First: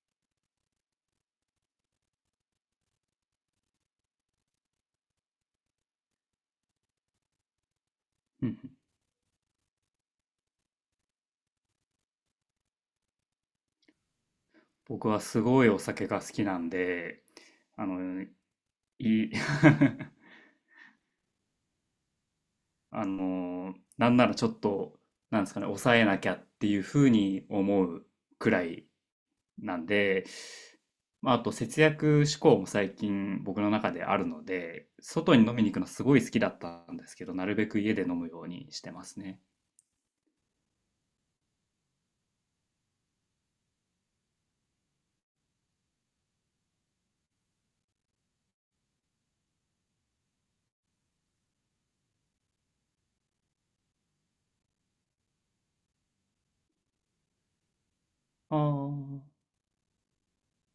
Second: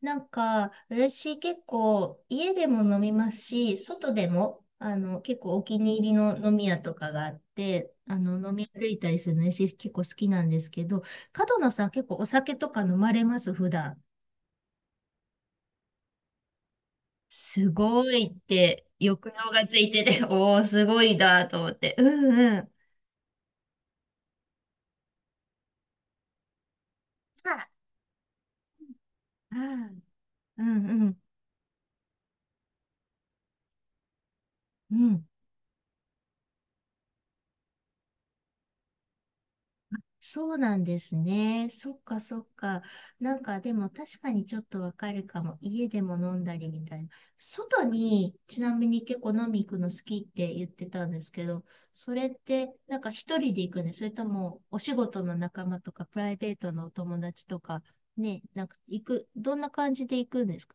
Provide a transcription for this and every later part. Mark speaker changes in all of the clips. Speaker 1: なんか、私結構家でも飲みますし、外でも、結構お気に入りの飲み屋とかがあって、
Speaker 2: うんう
Speaker 1: 飲み
Speaker 2: ん。
Speaker 1: 歩いたりするのね私結構好きなんですけど、角野さん結構お酒とか飲まれます、普段？
Speaker 2: 僕はすごいお酒が好きなんで、
Speaker 1: す
Speaker 2: あ
Speaker 1: ごい
Speaker 2: の、
Speaker 1: って、
Speaker 2: い、
Speaker 1: 抑 揚がついてて、おー、すごいだと思って。うんうん。
Speaker 2: なんならちょっと、なんですかね、抑えなきゃっていうふうに
Speaker 1: あ、
Speaker 2: 思うくらい
Speaker 1: あ、
Speaker 2: なんで、
Speaker 1: うんうん。
Speaker 2: あと節約志向も最近僕の中であるので、
Speaker 1: うん。
Speaker 2: 外に飲みに行くのすごい好きだったんですけど、なるべく家で飲むようにしてますね。
Speaker 1: そうなんですね。そっかそっか。なんかでも確かにちょっとわかるかも。家でも飲んだりみたいな。外にちなみに結構飲み行くの好きって言ってたんですけど、それってなんか一人で行くね。それともお仕事の仲間とかプライベートのお友達とかね、
Speaker 2: あ
Speaker 1: なんか行く、
Speaker 2: あ、
Speaker 1: どんな感じで行くんですか？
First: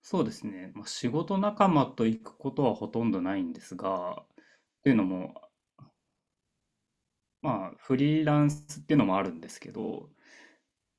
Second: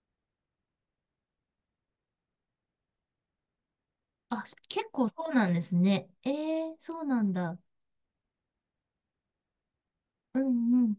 Speaker 2: そうですね。仕事仲間と行くことはほとんどないんですが、
Speaker 1: あ、
Speaker 2: と
Speaker 1: 結
Speaker 2: いうの
Speaker 1: 構そう
Speaker 2: も、
Speaker 1: なんですね。そうなんだ。
Speaker 2: フリーランスっていうのもあるんですけど、
Speaker 1: うんうん。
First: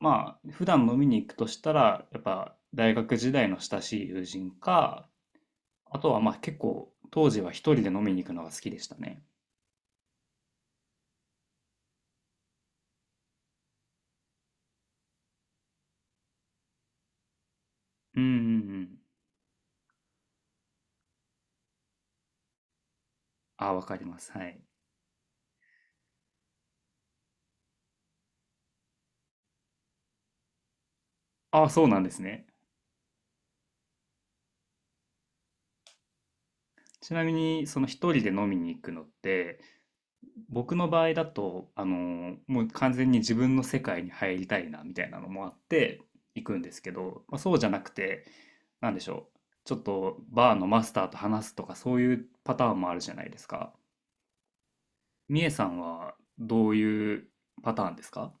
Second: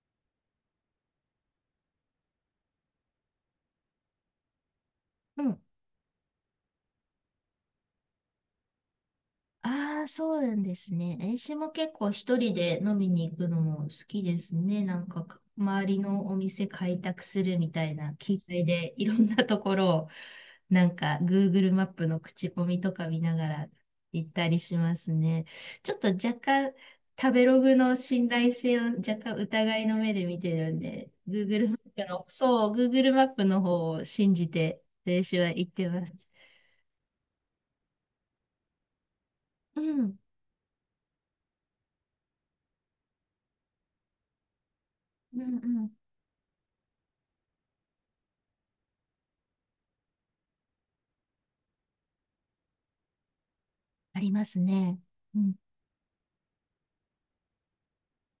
Speaker 2: 普段飲みに行くとしたら、やっぱ大学時代の親しい友人か、
Speaker 1: うん。
Speaker 2: あとはまあ結構当時は一人で飲みに行くのが好きでしたね。
Speaker 1: ああ、そうなんですね。私も結構一人で飲みに行くのも好きですね。なんかか、周りのお店開拓するみたいな
Speaker 2: うんうん
Speaker 1: 気
Speaker 2: う
Speaker 1: 概で、
Speaker 2: ん。
Speaker 1: いろんなところを、なんか、Google マップの口コミとか見ながら
Speaker 2: あ、わかりま
Speaker 1: 行っ
Speaker 2: す。は
Speaker 1: たり
Speaker 2: い。
Speaker 1: しますね。ちょっと若干、食べログの信頼性を若干疑いの目で見てるんで、Google
Speaker 2: あ、
Speaker 1: マ
Speaker 2: そう
Speaker 1: ッ
Speaker 2: なん
Speaker 1: プ
Speaker 2: です
Speaker 1: の、
Speaker 2: ね。
Speaker 1: そう、Google マップの方を信じて、練習は行ってます。
Speaker 2: ちなみに、その一人で飲みに行くのって、
Speaker 1: うん、
Speaker 2: 僕の場合だと、もう完全に自分の世界に入りたいなみたいなの
Speaker 1: うん、
Speaker 2: もあっ
Speaker 1: うん。
Speaker 2: て行くんですけど、まあ、そうじゃなくて、なんでしょう、ちょっとバーのマスターと話すとかそういうパターンもあるじゃないですか。
Speaker 1: ありますね。う
Speaker 2: みえ
Speaker 1: ん。
Speaker 2: さんはどういうパターンですか？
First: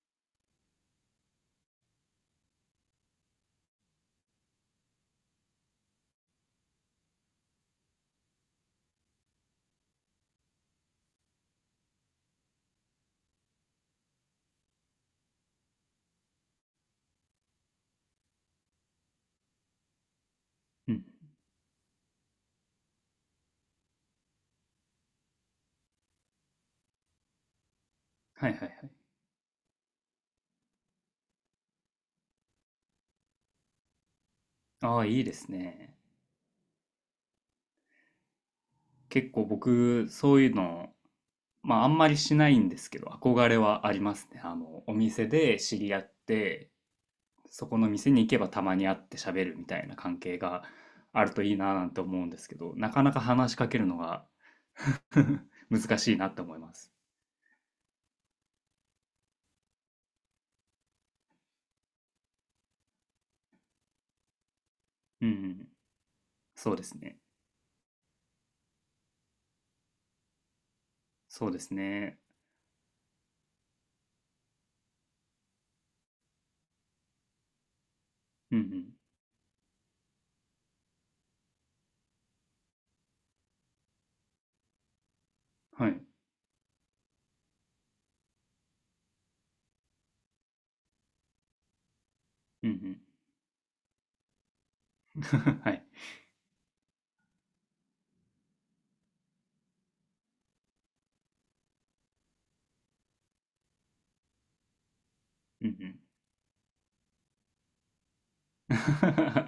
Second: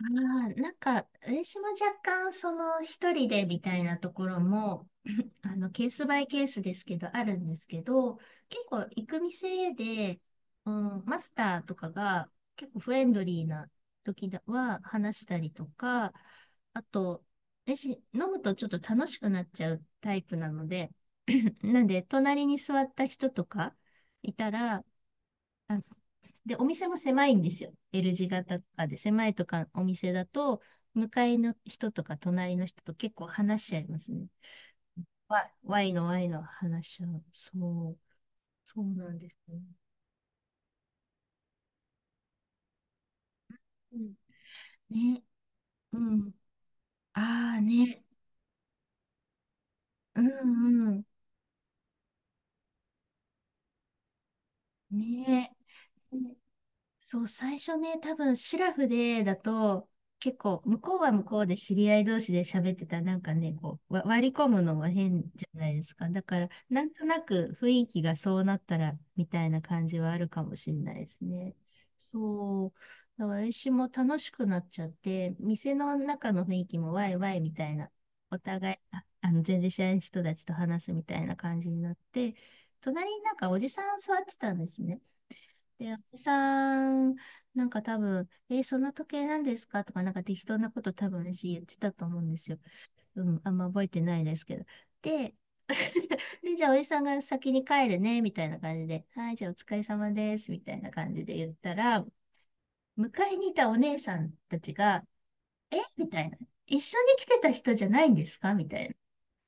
Speaker 1: なんか、私も若干、その、一人でみたいなところも、ケースバイケースですけど、あるんですけど、結構、行く店で、うん、マスターとかが、結構フレンドリーな時だは、話したりとか、あと、私、飲むとちょっと楽しくなっちゃうタイプなので、
Speaker 2: うん。
Speaker 1: なんで、隣に座った人とかいたら、あので、お店も狭いんですよ。L 字
Speaker 2: はい
Speaker 1: 型
Speaker 2: はい
Speaker 1: と
Speaker 2: は
Speaker 1: か
Speaker 2: い。
Speaker 1: で、狭いとかお店だと、向かいの人とか隣の人と結構話し合いますね。
Speaker 2: ああ、いいで
Speaker 1: わ
Speaker 2: す
Speaker 1: Y
Speaker 2: ね。
Speaker 1: の Y の話し合う。そう、そうなんで
Speaker 2: 結
Speaker 1: す
Speaker 2: 構
Speaker 1: ね。
Speaker 2: 僕、そういうの、まああんまりしないんですけど、憧れはあ
Speaker 1: う
Speaker 2: り
Speaker 1: ん。
Speaker 2: ますね。あの、お
Speaker 1: ね、
Speaker 2: 店で知り
Speaker 1: う
Speaker 2: 合っ
Speaker 1: ん。
Speaker 2: て、
Speaker 1: ああ
Speaker 2: そこの
Speaker 1: ね、
Speaker 2: 店に行けばたまに会って喋るみたいな関
Speaker 1: う
Speaker 2: 係が
Speaker 1: んうん。
Speaker 2: あるといいななんて思うんですけど、なかなか話しかけるのが
Speaker 1: ね。
Speaker 2: 難しいなって思います。
Speaker 1: そう、最初ね、多分シラフでだと、結構、向こうは向こうで知り合い同士で喋ってたら、なんかね、こう、割り込むのは変
Speaker 2: うんう
Speaker 1: じゃな
Speaker 2: ん。
Speaker 1: いですか。だから、
Speaker 2: そう
Speaker 1: な
Speaker 2: で
Speaker 1: ん
Speaker 2: す
Speaker 1: と
Speaker 2: ね。
Speaker 1: なく雰囲気がそうなったら、みたいな感じはあるかもしれないです
Speaker 2: そう
Speaker 1: ね。
Speaker 2: ですね。
Speaker 1: そう。だから私も楽しくなっちゃって、店の中の雰囲気もワイワイみたいな、お
Speaker 2: うんう
Speaker 1: 互い、あ、全然知らない人たちと話すみたいな感じになって、隣になんかおじさん座ってたんですね。
Speaker 2: ん。は
Speaker 1: で、お
Speaker 2: い。
Speaker 1: じさん、なんか多分、その時計なんですかとか、なんか適当なこと多分私言ってたと思うんですよ。
Speaker 2: うんう
Speaker 1: うん、あんま覚えてないですけど。
Speaker 2: ん。
Speaker 1: で、
Speaker 2: はい。
Speaker 1: で、じゃあおじさんが先に帰るね、みたいな感じで、はい、じゃあお疲れ様です、みたいな感じで言ったら、迎えにいたお姉さんたちが、
Speaker 2: うんう
Speaker 1: え
Speaker 2: ん。
Speaker 1: みたいな。一緒に来てた人じゃないんですか？みたいな。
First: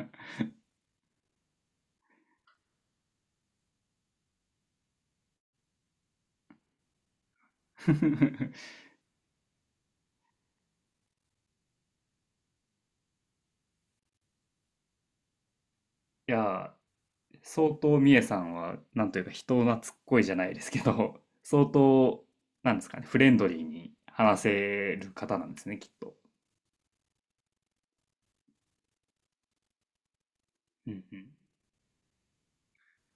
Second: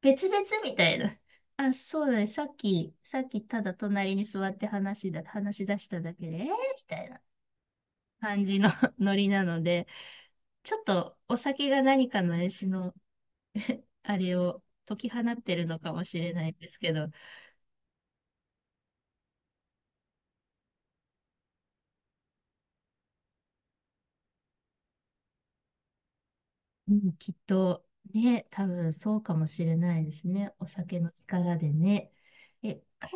Speaker 1: 別々みたいな。あ、そうだね。さっきただ隣に座って話し出しただけで、えみたいな。感じの ノリなので、ちょっとお酒が何かの絵師のあれを解き放ってるのかもしれ
Speaker 2: い
Speaker 1: ないで
Speaker 2: や
Speaker 1: すけど、
Speaker 2: ー、相当みえさんは、なんというか人懐っこいじゃないですけど、相当、なんですかね、フレンドリーに話せる方なんですね、きっと。
Speaker 1: うん、きっとね、多分そうかもしれないですね。お
Speaker 2: う
Speaker 1: 酒
Speaker 2: ん
Speaker 1: の
Speaker 2: うん。
Speaker 1: 力でね。え、か、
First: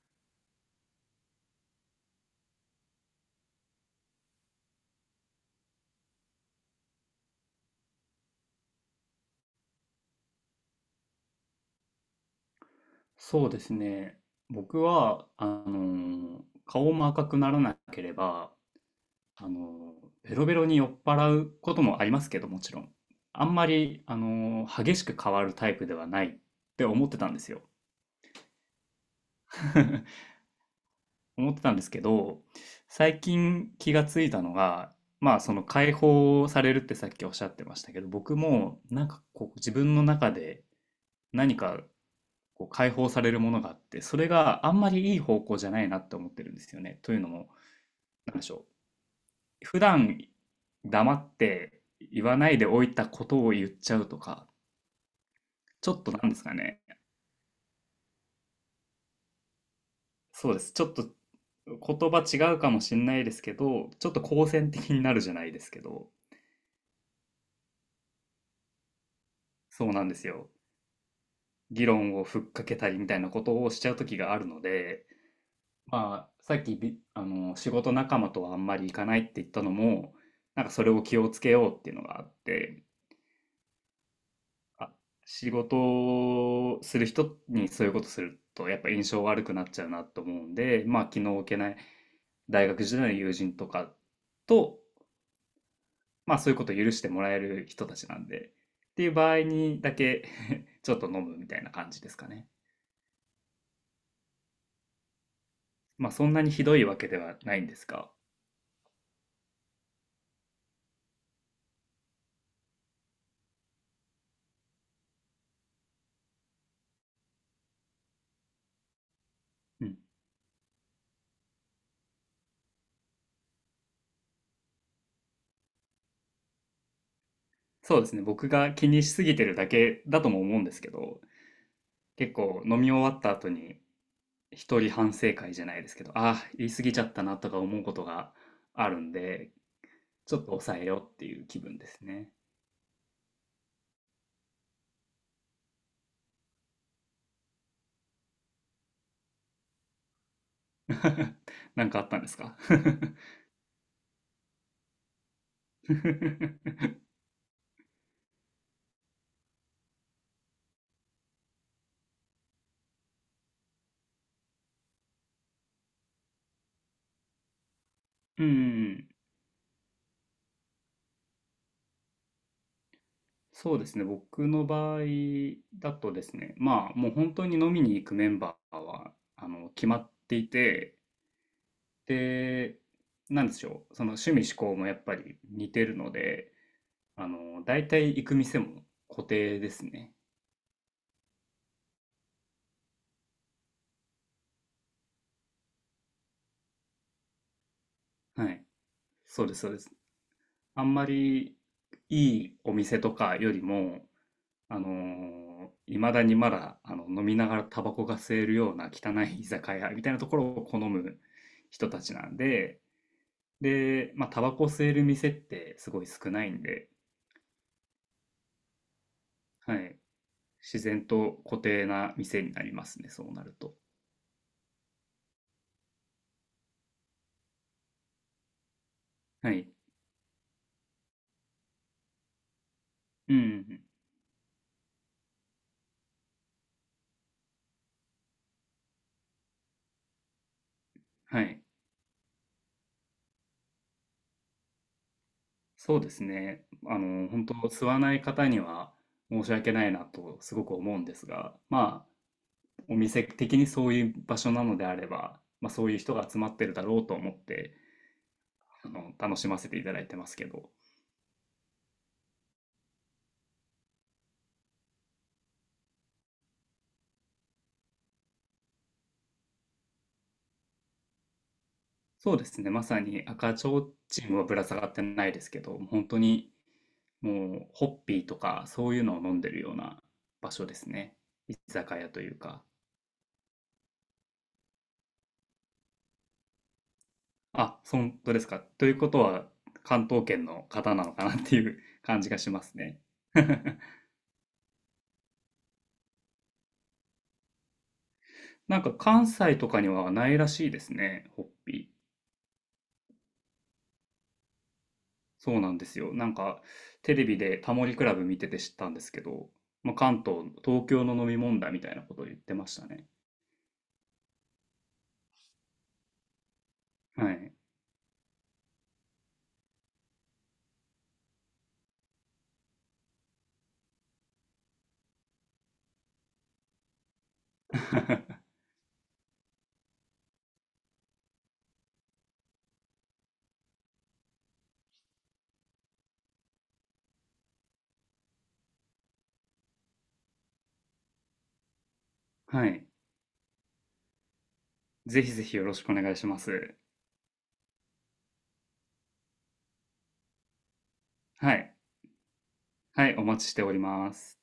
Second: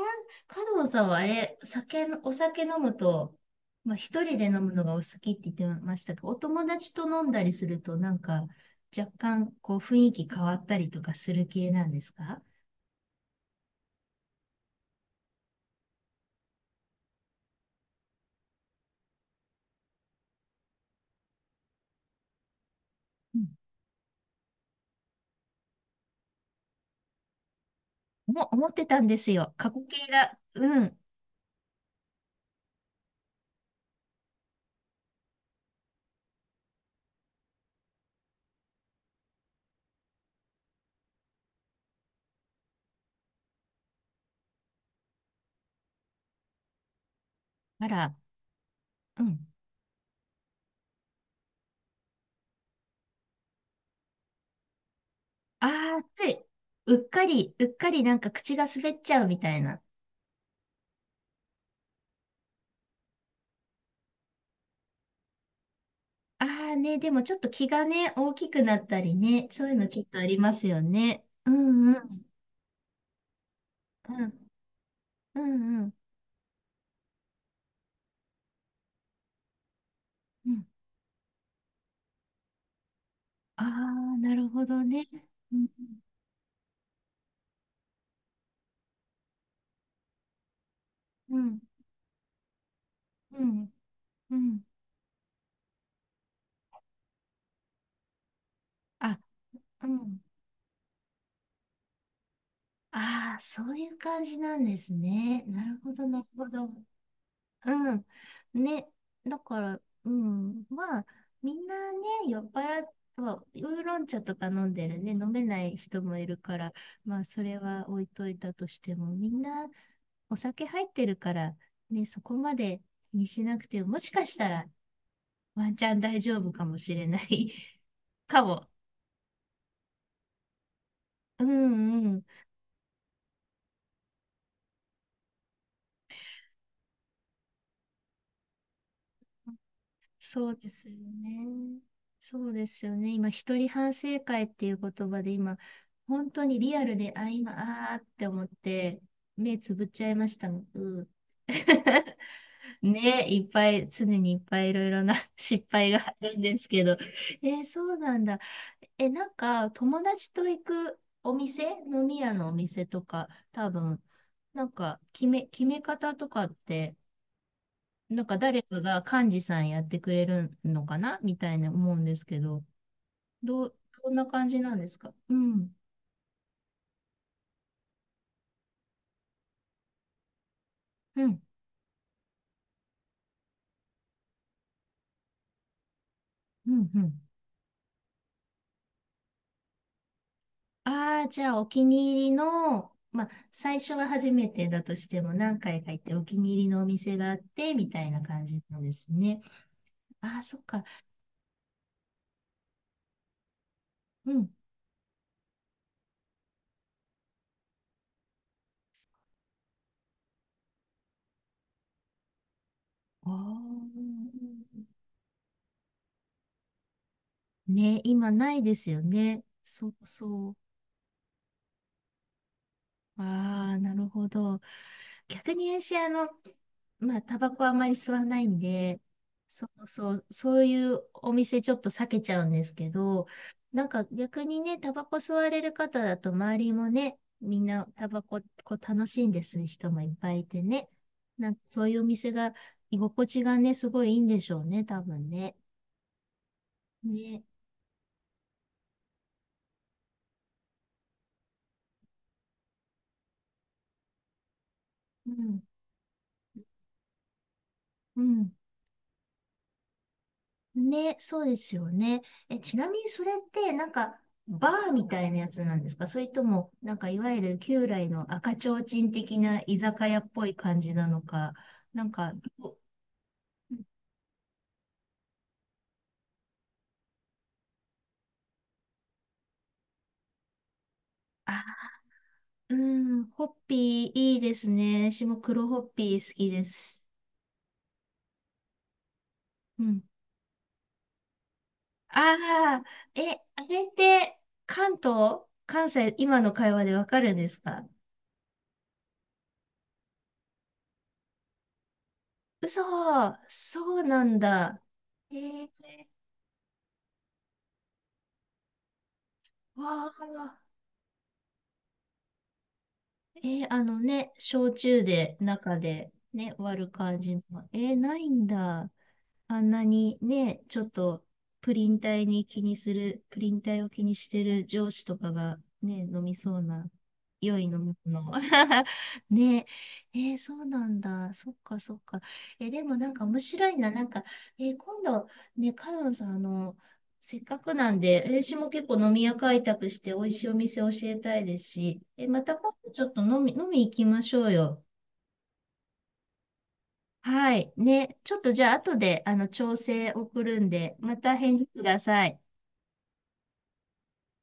Speaker 1: 角野さんはあれ、お酒飲むと、まあ、一人で飲むのがお好きって言ってましたけど、お友達と飲んだりすると、なんか、若干、こう、雰囲気変わったりとかする系なんですか？
Speaker 2: そうですね。僕は、あのー顔も赤くならなければ、あのーベロベロに酔っ払うこともありますけど、もちろん。あんまり、あのー激しく変わるタイプではないって思ってたんですよ。
Speaker 1: 思ってたんですよ。過去形 だ。うん。
Speaker 2: 思ってたんですけど、最近気がついたのが、まあ、その解放されるってさっきおっしゃってましたけど、僕も、なんかこう、自分の中で何かこう解放されるものがあって、それがあんまりいい方向じゃないなって思ってるんですよね。というのも、
Speaker 1: あら、
Speaker 2: なんでしょ
Speaker 1: うん。
Speaker 2: う。普段黙って言わないでおいたことを言っちゃうとか、
Speaker 1: あ
Speaker 2: ちょっ
Speaker 1: あ、
Speaker 2: とな
Speaker 1: つ
Speaker 2: んです
Speaker 1: い、
Speaker 2: かね。
Speaker 1: うっかり、うっかりなんか口が滑っちゃうみたいな。
Speaker 2: そうです。ちょっと言葉違うかもしれないですけど、ちょっと好戦的になるじゃないですけど、
Speaker 1: ああね、でもちょっと気がね、大きくなったりね、そういうの
Speaker 2: そう
Speaker 1: ちょっ
Speaker 2: なんで
Speaker 1: とあ
Speaker 2: す
Speaker 1: り
Speaker 2: よ。
Speaker 1: ますよね。う
Speaker 2: 議
Speaker 1: んう
Speaker 2: 論
Speaker 1: ん。
Speaker 2: をふっかけたりみたいなことをしちゃう時
Speaker 1: う
Speaker 2: がある
Speaker 1: ん。
Speaker 2: ので、
Speaker 1: うんうん。
Speaker 2: まあ、さっきび、あの、仕事仲間とはあんまり行かないって言ったのも、
Speaker 1: う
Speaker 2: なん
Speaker 1: ん。
Speaker 2: かそれを気をつけようっていうのがあって、
Speaker 1: ああ、なるほど
Speaker 2: あ、
Speaker 1: ね。
Speaker 2: 仕
Speaker 1: うん。
Speaker 2: 事をする人にそういうことするとやっぱ印象悪くなっちゃうなと思うんで、まあ気
Speaker 1: う
Speaker 2: の置け
Speaker 1: ん。
Speaker 2: ない大学時代の友
Speaker 1: う
Speaker 2: 人と
Speaker 1: ん。
Speaker 2: か
Speaker 1: うん。
Speaker 2: と、まあそういうことを許してもらえる人たちなんで、っていう
Speaker 1: あ、
Speaker 2: 場合に
Speaker 1: う
Speaker 2: だ
Speaker 1: ん。
Speaker 2: け ちょっと飲むみたいな感じですかね。
Speaker 1: ああ、そういう感じなんですね。なるほど、
Speaker 2: まあ
Speaker 1: なる
Speaker 2: そんな
Speaker 1: ほ
Speaker 2: に
Speaker 1: ど。
Speaker 2: ひどいわけではないんです
Speaker 1: うん。
Speaker 2: が、
Speaker 1: ね。だから、うん。まあ、みんなね、酔っ払っては、ウーロン茶とか飲んでるね、飲めない人もいるから、まあ、それは置いといたとしても、みんな
Speaker 2: うん。
Speaker 1: お酒入ってるから、ね、そこまで気にしなくても、もしかしたらワンチャン大丈夫かもしれない
Speaker 2: そうですね。
Speaker 1: か
Speaker 2: 僕
Speaker 1: も。
Speaker 2: が気にしすぎてるだけだとも思うんですけど、
Speaker 1: うんうん。
Speaker 2: 結構飲み終わった後に一人反省会じゃないですけど、ああー、言い過ぎちゃったなとか思うことがあるんで、ちょっと
Speaker 1: そうで
Speaker 2: 抑え
Speaker 1: すよ
Speaker 2: ようっていう気分
Speaker 1: ね。
Speaker 2: ですね。
Speaker 1: そうですよね。今、一人反省会っていう言葉で今、本当にリアルで、あ、今、あーって思って、目つぶっちゃいましたもん。
Speaker 2: なんかあっ たんですか？
Speaker 1: ね、いっぱい、常にいっぱいいろいろな 失敗が あるんですけど。そうなんだ。え、なんか、友達と行くお店、飲み屋のお店とか、多分、なんか、決め方とかって、なんか
Speaker 2: う
Speaker 1: 誰かが
Speaker 2: ん、
Speaker 1: 幹事さんやってくれるのかなみたいな思うんですけど、ど
Speaker 2: そ
Speaker 1: う、
Speaker 2: うですね。
Speaker 1: どんな感
Speaker 2: 僕
Speaker 1: じ
Speaker 2: の
Speaker 1: なんです
Speaker 2: 場合
Speaker 1: か？うん、
Speaker 2: だとですね、まあもう本当に飲みに行くメンバーはあの決まっていて、
Speaker 1: うん、
Speaker 2: で、なんでしょう、その趣味嗜好もやっぱり似てるので、
Speaker 1: うん、うん。
Speaker 2: あの大体行く店も固定ですね。
Speaker 1: ああ、じゃあお気に入りの、まあ、最初は初めてだとしても何回か行ってお気に入りのお店があって、みたいな感
Speaker 2: は
Speaker 1: じ
Speaker 2: い、
Speaker 1: なんですね。
Speaker 2: そうです、そうです。
Speaker 1: ああ、そっか。
Speaker 2: あんまりいいお店とかよりも、
Speaker 1: うん。
Speaker 2: あのいまだにまだあの飲みながらタバコが吸えるような汚い居酒屋みたいなところを好む人たちなんで、
Speaker 1: ああ、
Speaker 2: で、まあ、タバコ吸える店ってすごい少ないんで、
Speaker 1: ね、今ないですよね。
Speaker 2: は
Speaker 1: そう
Speaker 2: い、
Speaker 1: そう。
Speaker 2: 自然と固定な店になりますね、そうなる
Speaker 1: あ
Speaker 2: と。
Speaker 1: あ、なるほど。逆に私、まあ、タバコはあまり吸わないんで、
Speaker 2: は
Speaker 1: そ
Speaker 2: い。
Speaker 1: うそう、そういうお店ちょっと避けちゃうんですけど、
Speaker 2: うん。
Speaker 1: なんか逆にね、タバコ吸われる方だと周りもね、みんなタバコこう楽しんでする人もいっぱいいてね、
Speaker 2: は
Speaker 1: なんか
Speaker 2: い。
Speaker 1: そういうお店が居心地がね、すごいいいんでしょうね、多分ね。
Speaker 2: そうですね。あの、
Speaker 1: ね。
Speaker 2: 本当吸わない方には申し訳ないなとすごく思うんですが、まあ、お店的にそういう場所なのであれ
Speaker 1: う
Speaker 2: ば、
Speaker 1: ん。
Speaker 2: まあ、そういう人が集まってるだろうと思って、
Speaker 1: うん。
Speaker 2: あの、楽しませていただいてますけど。
Speaker 1: ね、そうですよね。え、ちなみにそれって、なんか、バーみたいなやつなんですか？それとも、なんか、いわゆる旧来の赤ちょうちん的な居酒屋っぽい感じなのか、なんか、
Speaker 2: そうですね、まさに赤ちょうちんはぶら下がってないですけど、本当に、もうホッピーとかそういうのを飲んでるような場所ですね。居
Speaker 1: あ、
Speaker 2: 酒屋というか。
Speaker 1: うん、ホッピーいいですね。私も黒ホッピー好きです。
Speaker 2: あ、そんとですか。ということは、
Speaker 1: うん。
Speaker 2: 関東圏の方なのかなっていう 感じがします
Speaker 1: ああ、
Speaker 2: ね。
Speaker 1: え、あれって、関東、関西、今の会話でわかるんですか？
Speaker 2: なんか関西とかにはないらしいですね、ホッピー。
Speaker 1: 嘘、そうなんだ。え
Speaker 2: そう
Speaker 1: ー、
Speaker 2: なんですよ。なんか、テレビでタモリクラブ見てて知ったんですけど、まあ、
Speaker 1: わ
Speaker 2: 関東、
Speaker 1: あ。
Speaker 2: 東京の飲み問題みたいなことを言ってましたね。
Speaker 1: あのね、焼酎で、中でね、割る感
Speaker 2: は
Speaker 1: じの。
Speaker 2: い。
Speaker 1: ないんだ。あんなにね、ちょっとプリン体を気にしてる上司とかがね、飲みそうな、良い飲み物。ねえ、そうなんだ。そっかそっか。でもなんか面白いな。なんか、今度、ね、カノンさん、せっかくなんで、私も結構飲み屋開拓して美味しいお店教えたいですし、また
Speaker 2: は
Speaker 1: 今
Speaker 2: い。
Speaker 1: 度ちょっと飲み行きましょうよ。
Speaker 2: ぜひぜひよろしくお願いします。
Speaker 1: はい。ね。ちょっとじゃあ、後で、調整送るんで、また
Speaker 2: は
Speaker 1: 返事
Speaker 2: い。
Speaker 1: ください。
Speaker 2: はい、お待ちしております。